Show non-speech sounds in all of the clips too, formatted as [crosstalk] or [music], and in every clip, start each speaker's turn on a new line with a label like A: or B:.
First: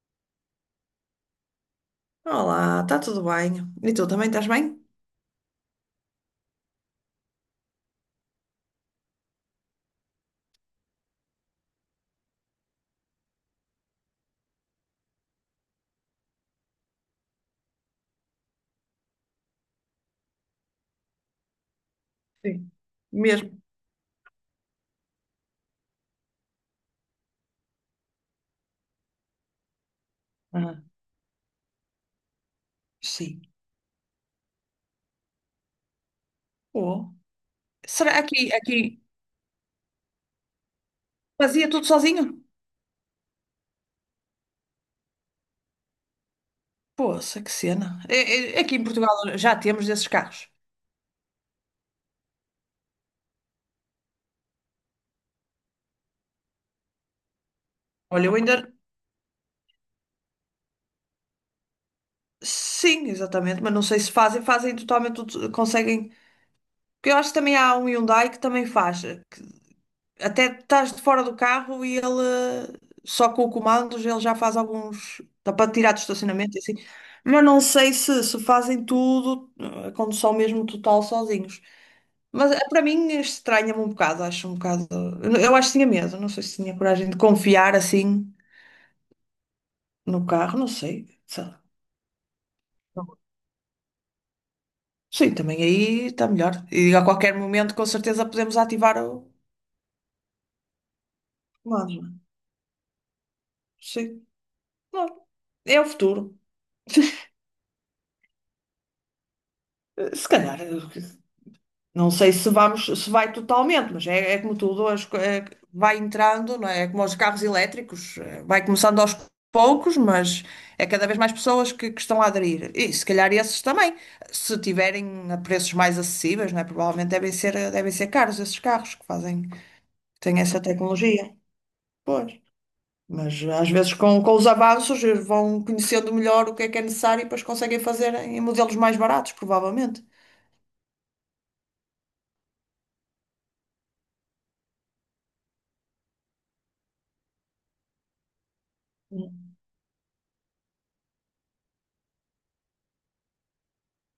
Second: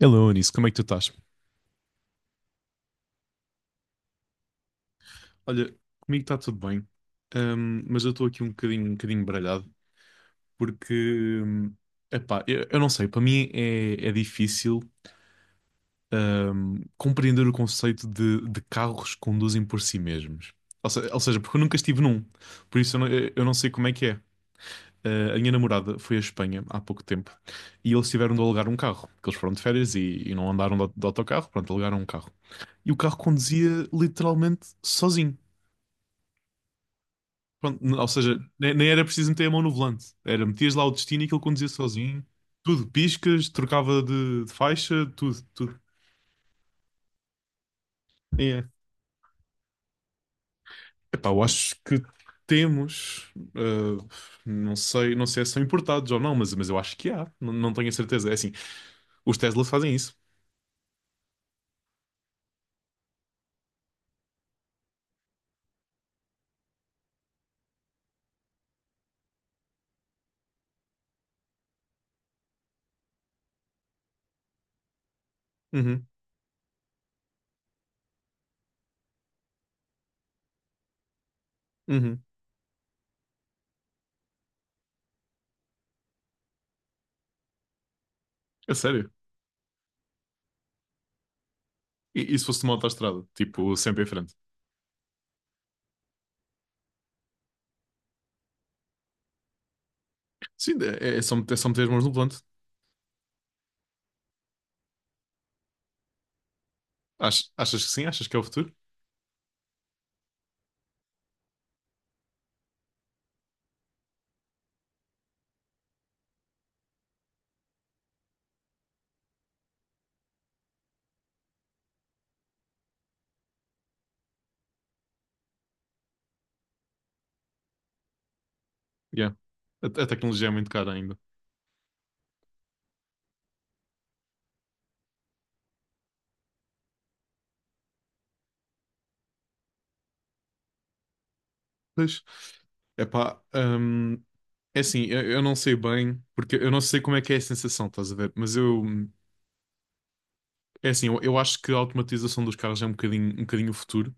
A: Hello, Anis, como é que tu estás?
B: Olá, está tudo bem? E tu também estás bem?
A: Olha, comigo está tudo bem, mas eu estou aqui um bocadinho baralhado, porque, hum, epá, eu não sei, para mim é difícil, compreender o conceito de carros que conduzem por si mesmos. Ou, ou seja, porque eu nunca estive num,
B: Sim.
A: por isso eu não
B: Mesmo.
A: sei como é que é. A minha namorada foi à Espanha há pouco tempo e eles tiveram de alugar um carro, porque eles foram de férias e não andaram
B: Ah,
A: de autocarro, pronto, alugaram um carro. E o carro
B: sim.
A: conduzia literalmente sozinho.
B: Pô,
A: Pronto, ou
B: será
A: seja,
B: aqui,
A: nem
B: aqui
A: era preciso meter a mão no volante. Era metias lá o destino e aquilo conduzia
B: fazia tudo
A: sozinho.
B: sozinho?
A: Tudo, piscas, trocava de faixa, tudo, tudo.
B: Poxa, que cena.
A: É.
B: Aqui em Portugal já temos desses carros.
A: Epá, eu acho que temos, não sei se são importados ou não, mas eu acho que há, não, não tenho a
B: Olha,
A: certeza. É
B: eu
A: assim,
B: ainda.
A: os Teslas fazem isso.
B: Sim, exatamente, mas não sei se fazem totalmente tudo, conseguem. Porque eu acho que também há um Hyundai que também faz. Até estás de fora do carro e ele, eh, só com o comando ele já faz alguns, dá para tirar do
A: Uhum,
B: estacionamento e assim. Mas não sei se, se fazem tudo, a condução mesmo total sozinhos.
A: uhum.
B: Mas para mim estranha-me um bocado, acho um bocado, eu acho que tinha medo, não sei se tinha coragem de confiar assim
A: É sério.
B: no carro, não sei, sei lá.
A: E se fosse uma autoestrada, tipo, sempre em frente.
B: Sim, também aí está melhor, e a qualquer momento com certeza podemos ativar o
A: Sim, é só, é só meter as
B: comando,
A: mãos
B: não
A: no
B: é?
A: volante.
B: Sim, claro. É o futuro.
A: Achas que sim? Achas que é o futuro?
B: Se calhar, não sei se vamos, se vai totalmente, mas é, é como tudo, é que vai entrando, não é? É como os carros elétricos, vai começando aos poucos, mas é cada vez mais pessoas que estão a aderir. E se calhar esses também, se tiverem a preços mais acessíveis, não é? Provavelmente devem ser caros esses carros que
A: Yeah.
B: fazem, que
A: A
B: têm
A: tecnologia é
B: essa
A: muito cara ainda.
B: tecnologia. Pois. Mas às vezes com os avanços, vão conhecendo melhor o que é necessário e depois conseguem fazer em modelos mais baratos, provavelmente.
A: Pois. Epá, é assim, eu não sei bem, porque eu não sei como é que é a sensação, estás a ver? Mas eu,
B: Hum.
A: é assim, eu acho que a automatização dos carros é um bocadinho o futuro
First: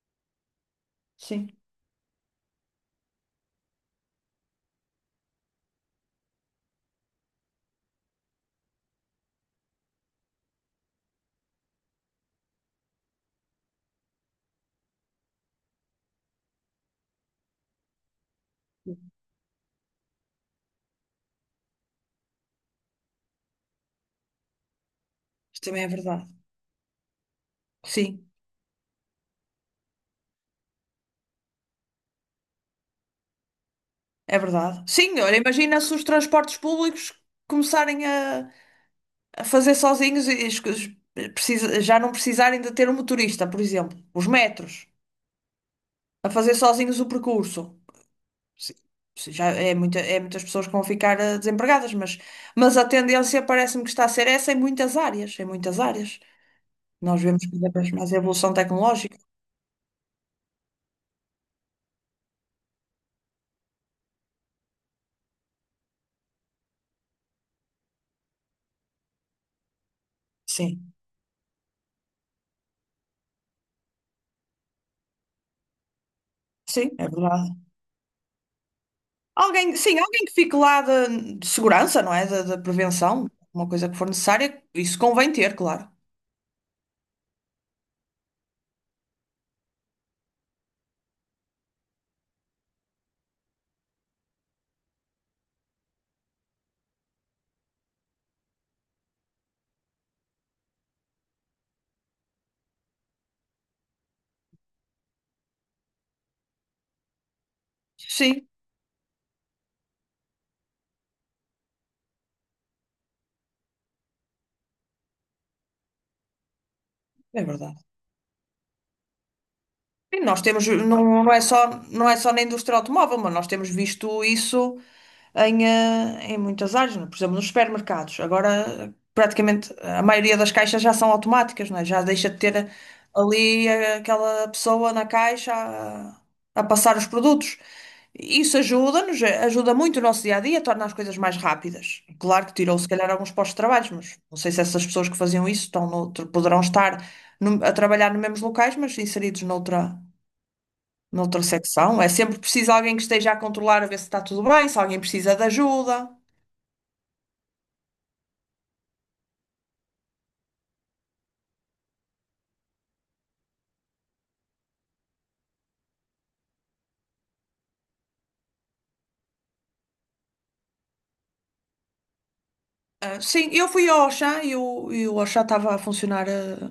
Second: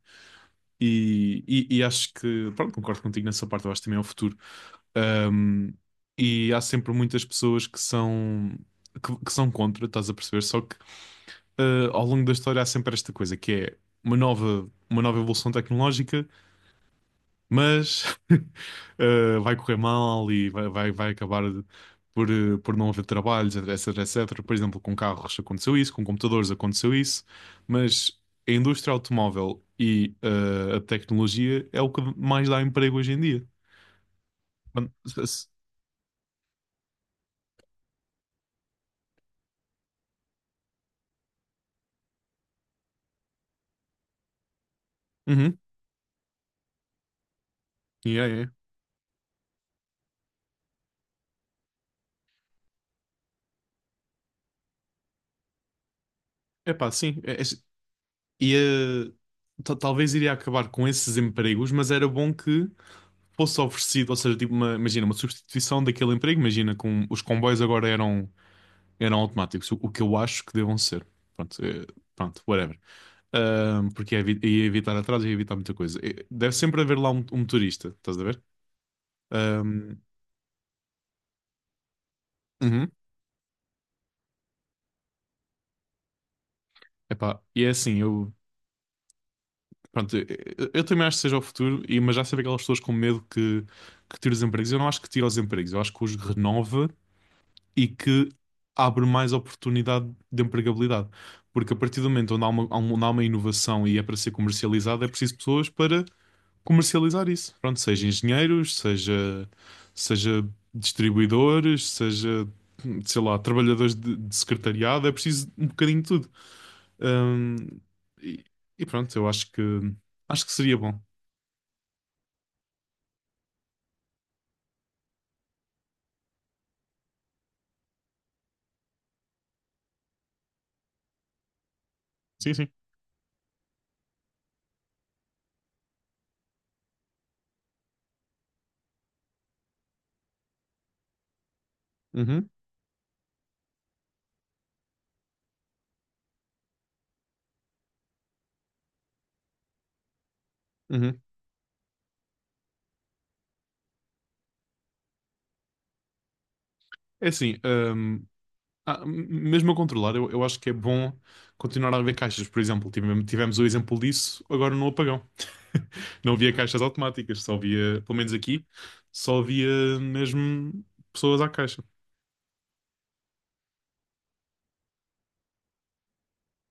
A: e,
B: Sim,
A: e, e acho que, pronto, concordo contigo nessa parte, eu acho que também é o futuro. Hum, e há sempre muitas pessoas que são, que são contra, estás a perceber? Só que ao longo da história há sempre esta coisa, que é uma nova evolução tecnológica, mas [laughs] vai correr mal e vai acabar por, por não haver trabalhos, etc, etc. Por exemplo, com carros
B: isso
A: aconteceu
B: também é
A: isso, com
B: verdade.
A: computadores aconteceu isso, mas
B: Sim.
A: a indústria automóvel e a tecnologia é o que mais dá emprego hoje em dia.
B: É verdade.
A: Mano, se-
B: Sim, olha,
A: se-
B: imagina se os transportes públicos começarem a fazer sozinhos e as coisas já não precisarem de ter um motorista, por exemplo. Os metros,
A: Uhum.
B: a fazer sozinhos o percurso.
A: Yeah, yeah.
B: Sim, sim, já é, muita, é muitas pessoas que vão ficar, desempregadas, mas a tendência parece-me que está a ser essa em muitas áreas, em muitas áreas.
A: Epá, sim.
B: Nós vemos cada vez mais a
A: E
B: evolução tecnológica.
A: talvez iria acabar com esses empregos, mas era bom que fosse oferecido, ou seja, tipo imagina, uma substituição daquele emprego. Imagina, com os comboios agora eram automáticos, o que eu acho que devam
B: Sim,
A: ser. Pronto, pronto whatever. Porque ia, ia evitar atrasos, ia evitar muita coisa. Deve sempre
B: sim,
A: haver
B: é
A: lá um
B: verdade.
A: motorista, estás a ver?
B: Alguém,
A: Ahm,
B: sim, alguém que fique lá de segurança, não é? Da
A: uhum.
B: prevenção, uma coisa que for necessária, isso convém ter, claro.
A: Epá, e é assim, eu, pronto, eu também acho que seja o futuro, e, mas já sabia aquelas pessoas com medo que, tira os empregos. Eu não acho que tira os empregos, eu acho que os renova e que abre mais oportunidade de empregabilidade. Porque a partir do momento onde há uma, onde há uma inovação e é para ser comercializada, é preciso pessoas para comercializar isso. Pronto, seja
B: Sim,
A: engenheiros, seja distribuidores, seja, sei lá, trabalhadores de secretariado, é preciso um bocadinho de tudo.
B: é
A: Hum,
B: verdade.
A: e, e pronto, eu acho que
B: Sim, nós
A: acho que
B: temos,
A: seria bom.
B: não, não é só, não é só na indústria automóvel, mas nós temos visto isso em, em muitas áreas, não é? Por exemplo, nos supermercados. Agora, praticamente, a maioria das caixas já são automáticas, não é? Já deixa de
A: Sim, sim.
B: ter ali, aquela pessoa na caixa a passar os produtos. Isso ajuda-nos, ajuda muito o nosso dia a dia, torna as coisas mais rápidas. Claro
A: Uhum,
B: que tirou, se calhar, alguns postos de trabalho, mas não sei se essas pessoas que faziam isso estão poderão estar a trabalhar nos mesmos locais, mas inseridos noutra.
A: uhum.
B: Na ultrassecção, é sempre preciso alguém que esteja a controlar, a ver se está tudo bem, se alguém precisa de ajuda.
A: É assim, ah, mesmo a controlar, eu acho que é bom continuar a haver caixas, por exemplo. Tivemos o exemplo disso agora no apagão. [laughs] Não havia caixas automáticas, só havia, pelo menos aqui, só havia mesmo pessoas à caixa,
B: Ah, sim, eu fui ao Auchan e o Auchan estava a funcionar, ah,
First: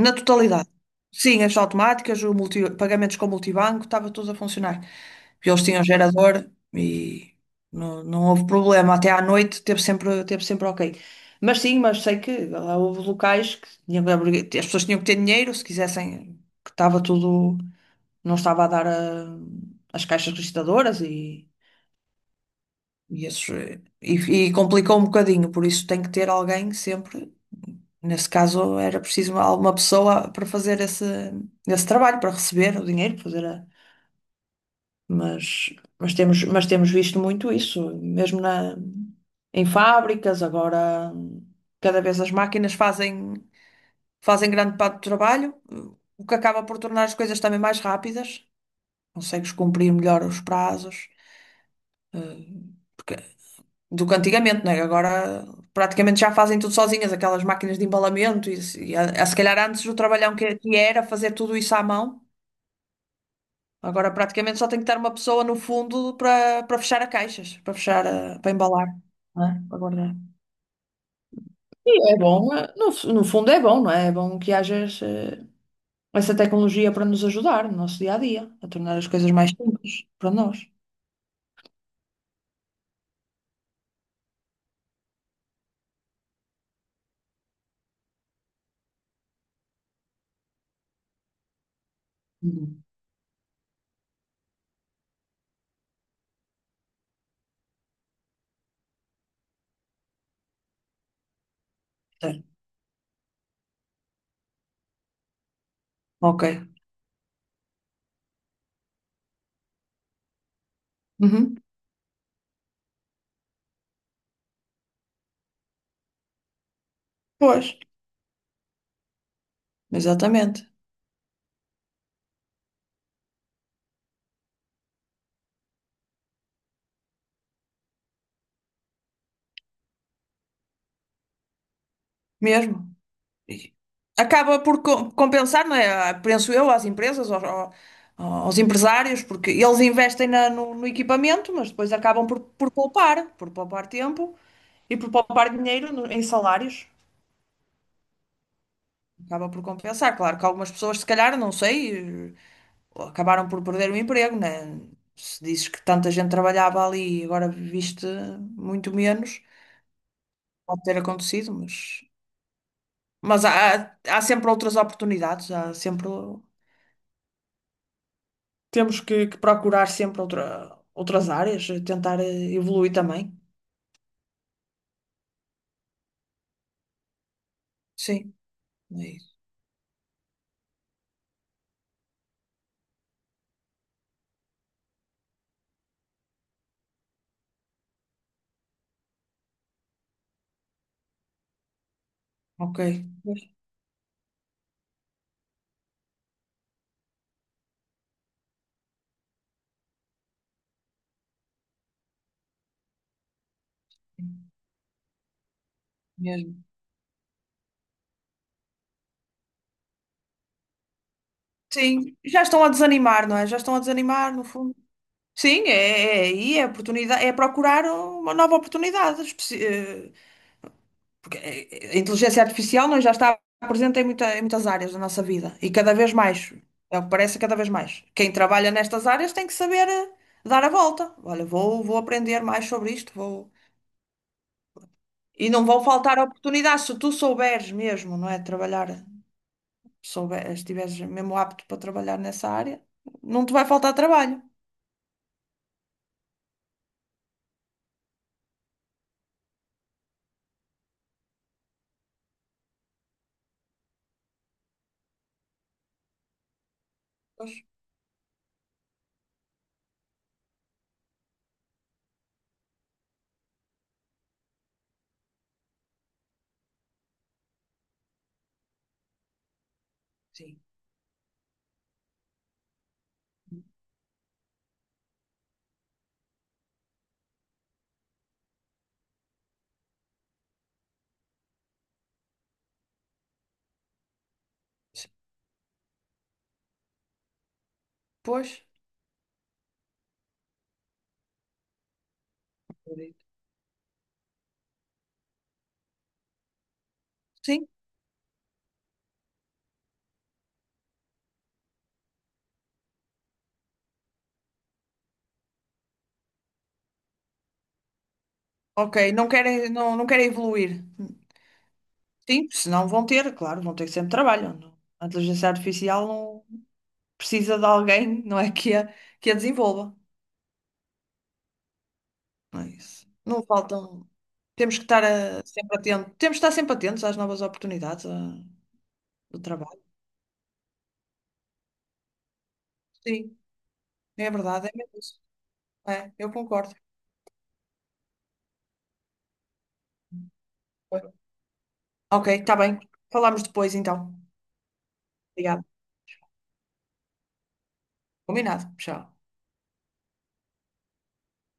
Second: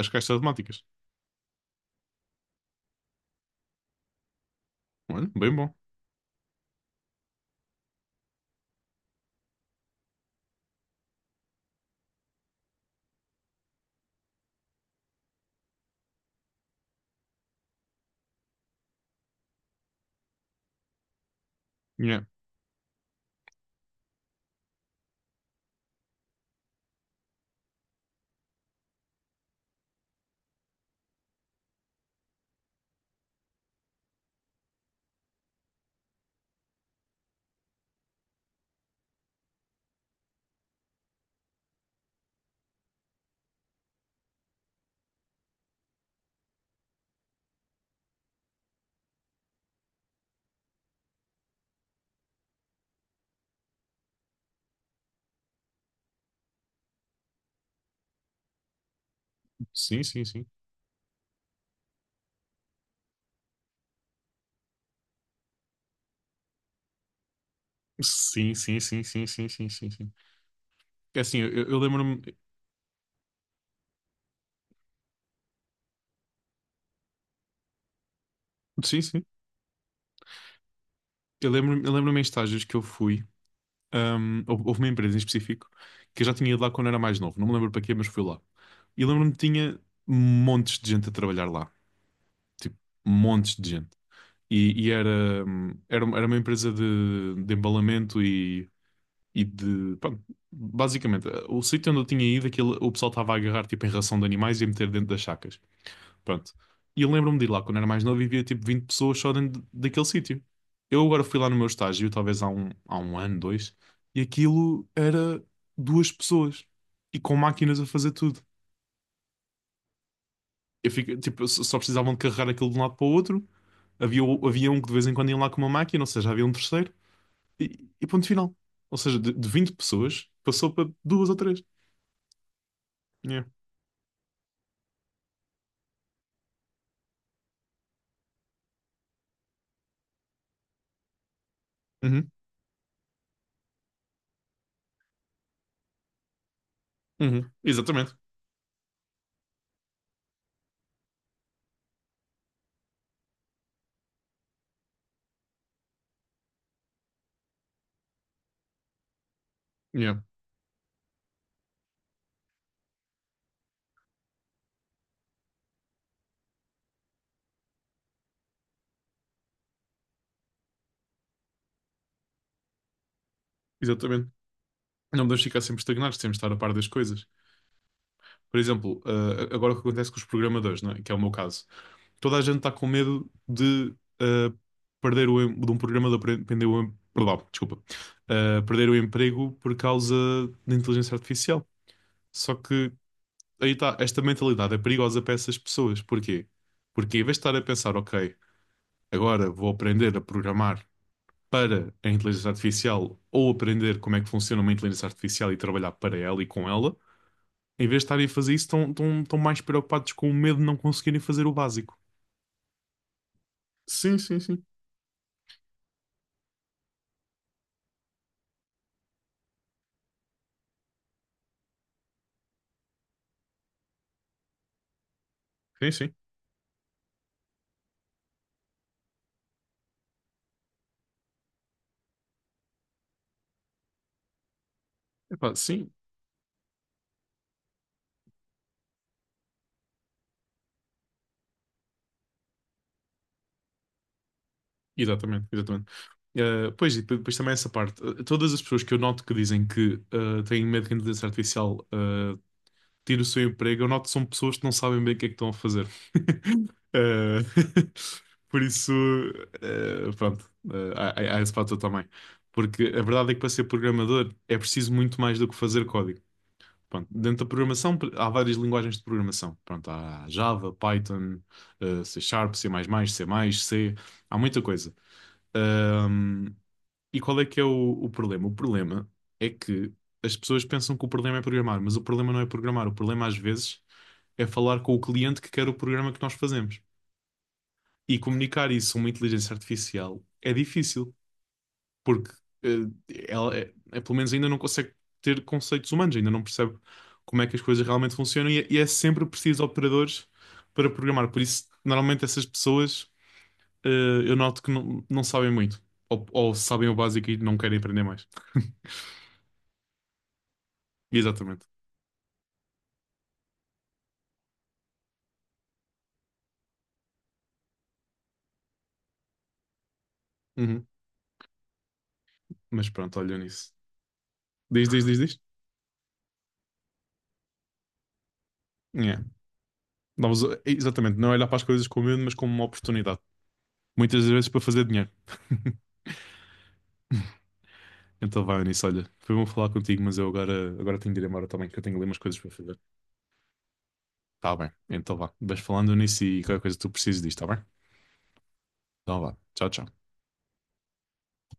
A: as
B: na
A: caixas
B: totalidade.
A: automáticas.
B: Sim, as automáticas, pagamentos com multibanco, estava tudo a funcionar.
A: Olha, bem
B: Eles
A: bom.
B: tinham gerador e não, não houve problema. Até à noite teve sempre OK. Mas sim, mas sei que lá houve locais que as pessoas tinham que ter dinheiro se quisessem, que estava tudo. Não estava a dar a- as caixas registadoras
A: Yeah.
B: e, esses, e complicou um bocadinho, por isso tem que ter alguém sempre. Nesse caso era preciso alguma pessoa para fazer esse, esse trabalho, para receber o dinheiro, mas, mas temos visto muito isso, mesmo na, em fábricas, agora cada vez as máquinas fazem, fazem grande parte do trabalho, o que acaba por tornar as coisas também mais rápidas, consegues cumprir melhor os prazos. Porque- do que antigamente, né? Agora praticamente já fazem tudo sozinhas, aquelas máquinas de embalamento, e, e a, se calhar antes o
A: Sim, sim,
B: trabalhão
A: sim.
B: que era fazer tudo isso à mão, agora praticamente só tem que estar uma pessoa no fundo para para fechar as caixas, para fechar, para
A: Sim, sim,
B: embalar,
A: sim, sim,
B: não
A: sim,
B: é?
A: sim,
B: Para
A: sim, sim.
B: guardar.
A: É assim, eu
B: E é
A: lembro-me.
B: bom, no, no fundo é bom, não é? É bom que haja essa tecnologia para nos ajudar no nosso dia a dia, a tornar
A: Sim,
B: as
A: sim.
B: coisas mais simples para nós.
A: Eu lembro-me em estágios que eu fui. Houve uma empresa em específico que eu já tinha ido lá quando era mais novo, não me lembro para quê, mas fui lá. E lembro-me que tinha montes de gente a trabalhar lá, tipo,
B: Uhum.
A: montes de gente. E era uma empresa de embalamento e basicamente, o sítio onde eu tinha
B: Certo.
A: ido, aquilo, o pessoal estava a agarrar tipo, em ração de animais e a meter dentro das sacas.
B: OK.
A: Pronto. E eu lembro-me de ir lá quando era mais novo e via tipo 20 pessoas só dentro daquele sítio. Eu agora fui lá no
B: Uhum.
A: meu estágio, talvez há um ano, dois, e aquilo era duas pessoas e com
B: Pois,
A: máquinas a fazer tudo.
B: exatamente.
A: Eu fico, tipo, só precisavam de carregar aquilo de um lado para o outro. Havia, havia um que de vez em quando ia lá com uma máquina, ou seja, havia um terceiro, e, e ponto final. Ou seja, de 20 pessoas passou para duas ou três.
B: Mesmo.
A: Yeah.
B: Compensar, não é? Ah, penso eu, às empresas, aos empresários, porque eles investem no, no equipamento, mas depois acabam
A: Uhum,
B: por poupar tempo e por poupar dinheiro em salários.
A: uhum. Exatamente.
B: Acaba por compensar. Claro que algumas pessoas, se calhar, não sei, acabaram por perder o emprego, né? Se dizes que tanta gente trabalhava ali e agora viste muito menos,
A: Yeah,
B: pode ter acontecido, mas há, há sempre outras oportunidades, há sempre. Temos que procurar sempre outra, outras áreas, tentar evoluir também.
A: exatamente. Não podemos ficar sempre estagnados, temos de estar a par das coisas.
B: Sim,
A: Por exemplo,
B: é isso.
A: agora o que acontece com os programadores, não é? Que é o meu caso. Toda a gente está com medo de eh, perdão, desculpa. Perder o emprego por causa da inteligência artificial. Só
B: OK.
A: que
B: Pois.
A: aí está, esta mentalidade é perigosa para essas pessoas. Porquê? Porque em vez de estar a pensar, ok, agora vou aprender a programar para a inteligência artificial ou aprender como é que funciona uma inteligência artificial e trabalhar para ela e
B: Mesmo.
A: com ela, em vez de estarem a fazer isso, estão mais preocupados com o medo de não conseguirem fazer o básico.
B: Sim, já estão a desanimar, não é? Já estão a
A: Sim,
B: desanimar,
A: sim,
B: no
A: sim.
B: fundo. Sim, é, é aí é a oportunidade, é procurar uma nova oportunidade. Porque a inteligência artificial, não é? Já está presente em, em muitas áreas da nossa vida e
A: Sim,
B: cada vez
A: sim.
B: mais. É o que parece cada vez mais. Quem trabalha nestas áreas tem que saber, dar a volta. Olha, vou, vou aprender mais sobre isto, vou. E
A: Epá,
B: não vão
A: sim,
B: faltar oportunidades se tu souberes mesmo, não é? Trabalhar, souber, estiveres mesmo apto para trabalhar nessa área, não te vai faltar trabalho.
A: exatamente, exatamente. Pois, e depois, também essa parte. Todas as pessoas que eu noto que dizem que têm medo que a inteligência artificial tire o seu emprego, eu noto que são pessoas que não sabem bem o que é que estão a fazer. [laughs] Eh,
B: Pois,
A: [laughs] por isso, pronto, há esse fator também. Porque a verdade é que para ser programador é preciso muito mais do que fazer código. Pronto, dentro da programação há várias linguagens de programação. Pronto, há
B: sim.
A: Java, Python, C Sharp, C++, C, há muita coisa. Ahm, e qual é que é o problema? O problema é que as pessoas pensam que o problema é programar, mas o problema não é programar. O problema às vezes é falar com o
B: Sim.
A: cliente que quer o programa que nós fazemos. E
B: Pois,
A: comunicar isso a uma inteligência artificial é difícil porque eh,
B: acredito.
A: ela, pelo menos ainda não consegue ter conceitos humanos, ainda não percebe como é que as
B: Sim.
A: coisas realmente funcionam e é sempre preciso de operadores para programar. Por isso, normalmente essas pessoas eh, eu noto que não sabem muito, ou sabem o básico e não querem aprender mais. [laughs]
B: OK, não querem, não, não querem evoluir.
A: Exatamente.
B: Sim, senão vão ter, claro, vão ter sempre trabalho. A inteligência artificial não precisa de alguém, não é, que a desenvolva.
A: Uhum.
B: Não é
A: Mas
B: isso.
A: pronto, olham
B: Não
A: nisso.
B: faltam. Temos que
A: Diz,
B: estar,
A: diz, diz, diz.
B: sempre atentos. Temos que estar sempre atentos às novas oportunidades,
A: Yeah.
B: do trabalho.
A: Não, mas, exatamente, não é olhar para as coisas com medo, mas como uma oportunidade.
B: Sim.
A: Muitas
B: É
A: vezes para
B: verdade, é
A: fazer
B: mesmo
A: dinheiro.
B: isso. É, eu concordo.
A: [laughs] Então vai, Eunice, olha, foi bom falar contigo, mas eu agora tenho de ir embora também, que eu tenho ali umas
B: OK,
A: coisas para
B: está
A: fazer.
B: bem. Falamos depois então.
A: Tá bem, então vá. Vais
B: Obrigada.
A: falando, Eunice, e qualquer coisa que tu precises disto, tá bem?
B: Combinado. Tchau.
A: Então vá, tchau, tchau.